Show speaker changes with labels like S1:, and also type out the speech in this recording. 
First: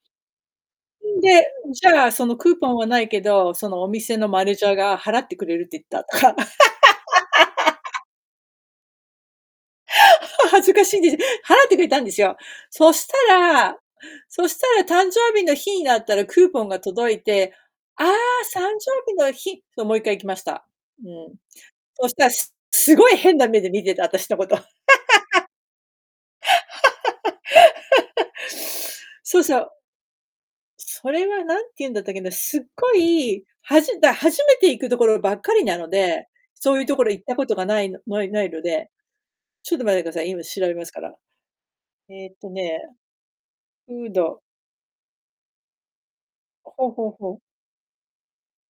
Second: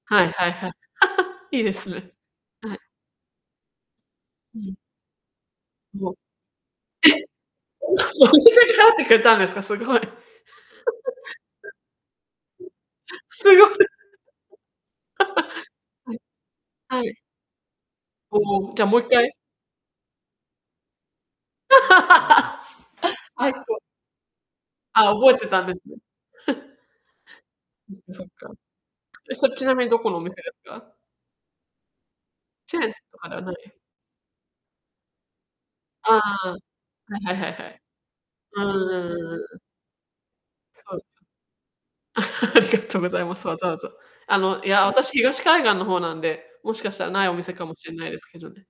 S1: はいはいはい。
S2: うん。で、
S1: いいで
S2: じ
S1: す
S2: ゃあ、
S1: ね。
S2: そのクーポ
S1: は
S2: ン
S1: い。
S2: はないけど、そのお店の
S1: う
S2: manager
S1: ん。
S2: が払ってくれるって言った
S1: もう
S2: とか。
S1: え？お店が払ってくれたんですか？すごい。
S2: は恥ずかしいで。払ってくれたんですよ。そし
S1: [unintelligible]
S2: た
S1: すごい。
S2: らそしたら誕生日の日になっ
S1: は
S2: た
S1: い。
S2: らクーポンが
S1: は
S2: 届い
S1: い。
S2: て、ああ、さん誕
S1: おお、じ
S2: 生
S1: ゃ、もういっ
S2: 日
S1: か
S2: の
S1: い？
S2: 日そ、もう1回行きました。うん。そしたすすごい 変な
S1: あい
S2: 目で
S1: こ。
S2: 見てた、私のこと。
S1: あ、覚えてたんですね。う、そっか。え、
S2: そう
S1: それ、
S2: そ
S1: ち
S2: う。
S1: なみにどこのお店ですか？
S2: それは何て言うんだったっけな、すっ
S1: チェー
S2: ご
S1: ンとかでは
S2: い、
S1: ない？
S2: はじだ初めて行くところばっかりなの
S1: あ
S2: で、
S1: あ。
S2: そういうところ
S1: は
S2: 行っ
S1: いは
S2: た
S1: い
S2: こ
S1: はい
S2: とが
S1: は
S2: な
S1: い。
S2: いのないない
S1: う
S2: の
S1: ーん、
S2: で。
S1: うんうんうん。
S2: ちょっと待ってください、今調べます
S1: そ
S2: か
S1: う。
S2: ら。えっと
S1: ありが
S2: ね、
S1: とうございます。わざわざ。
S2: フー
S1: あ
S2: ド
S1: の、いや、私、東海岸の方なんで、もし
S2: ほう
S1: かした
S2: ほう
S1: らない
S2: ほ
S1: お
S2: う。
S1: 店かもしんないですけどね。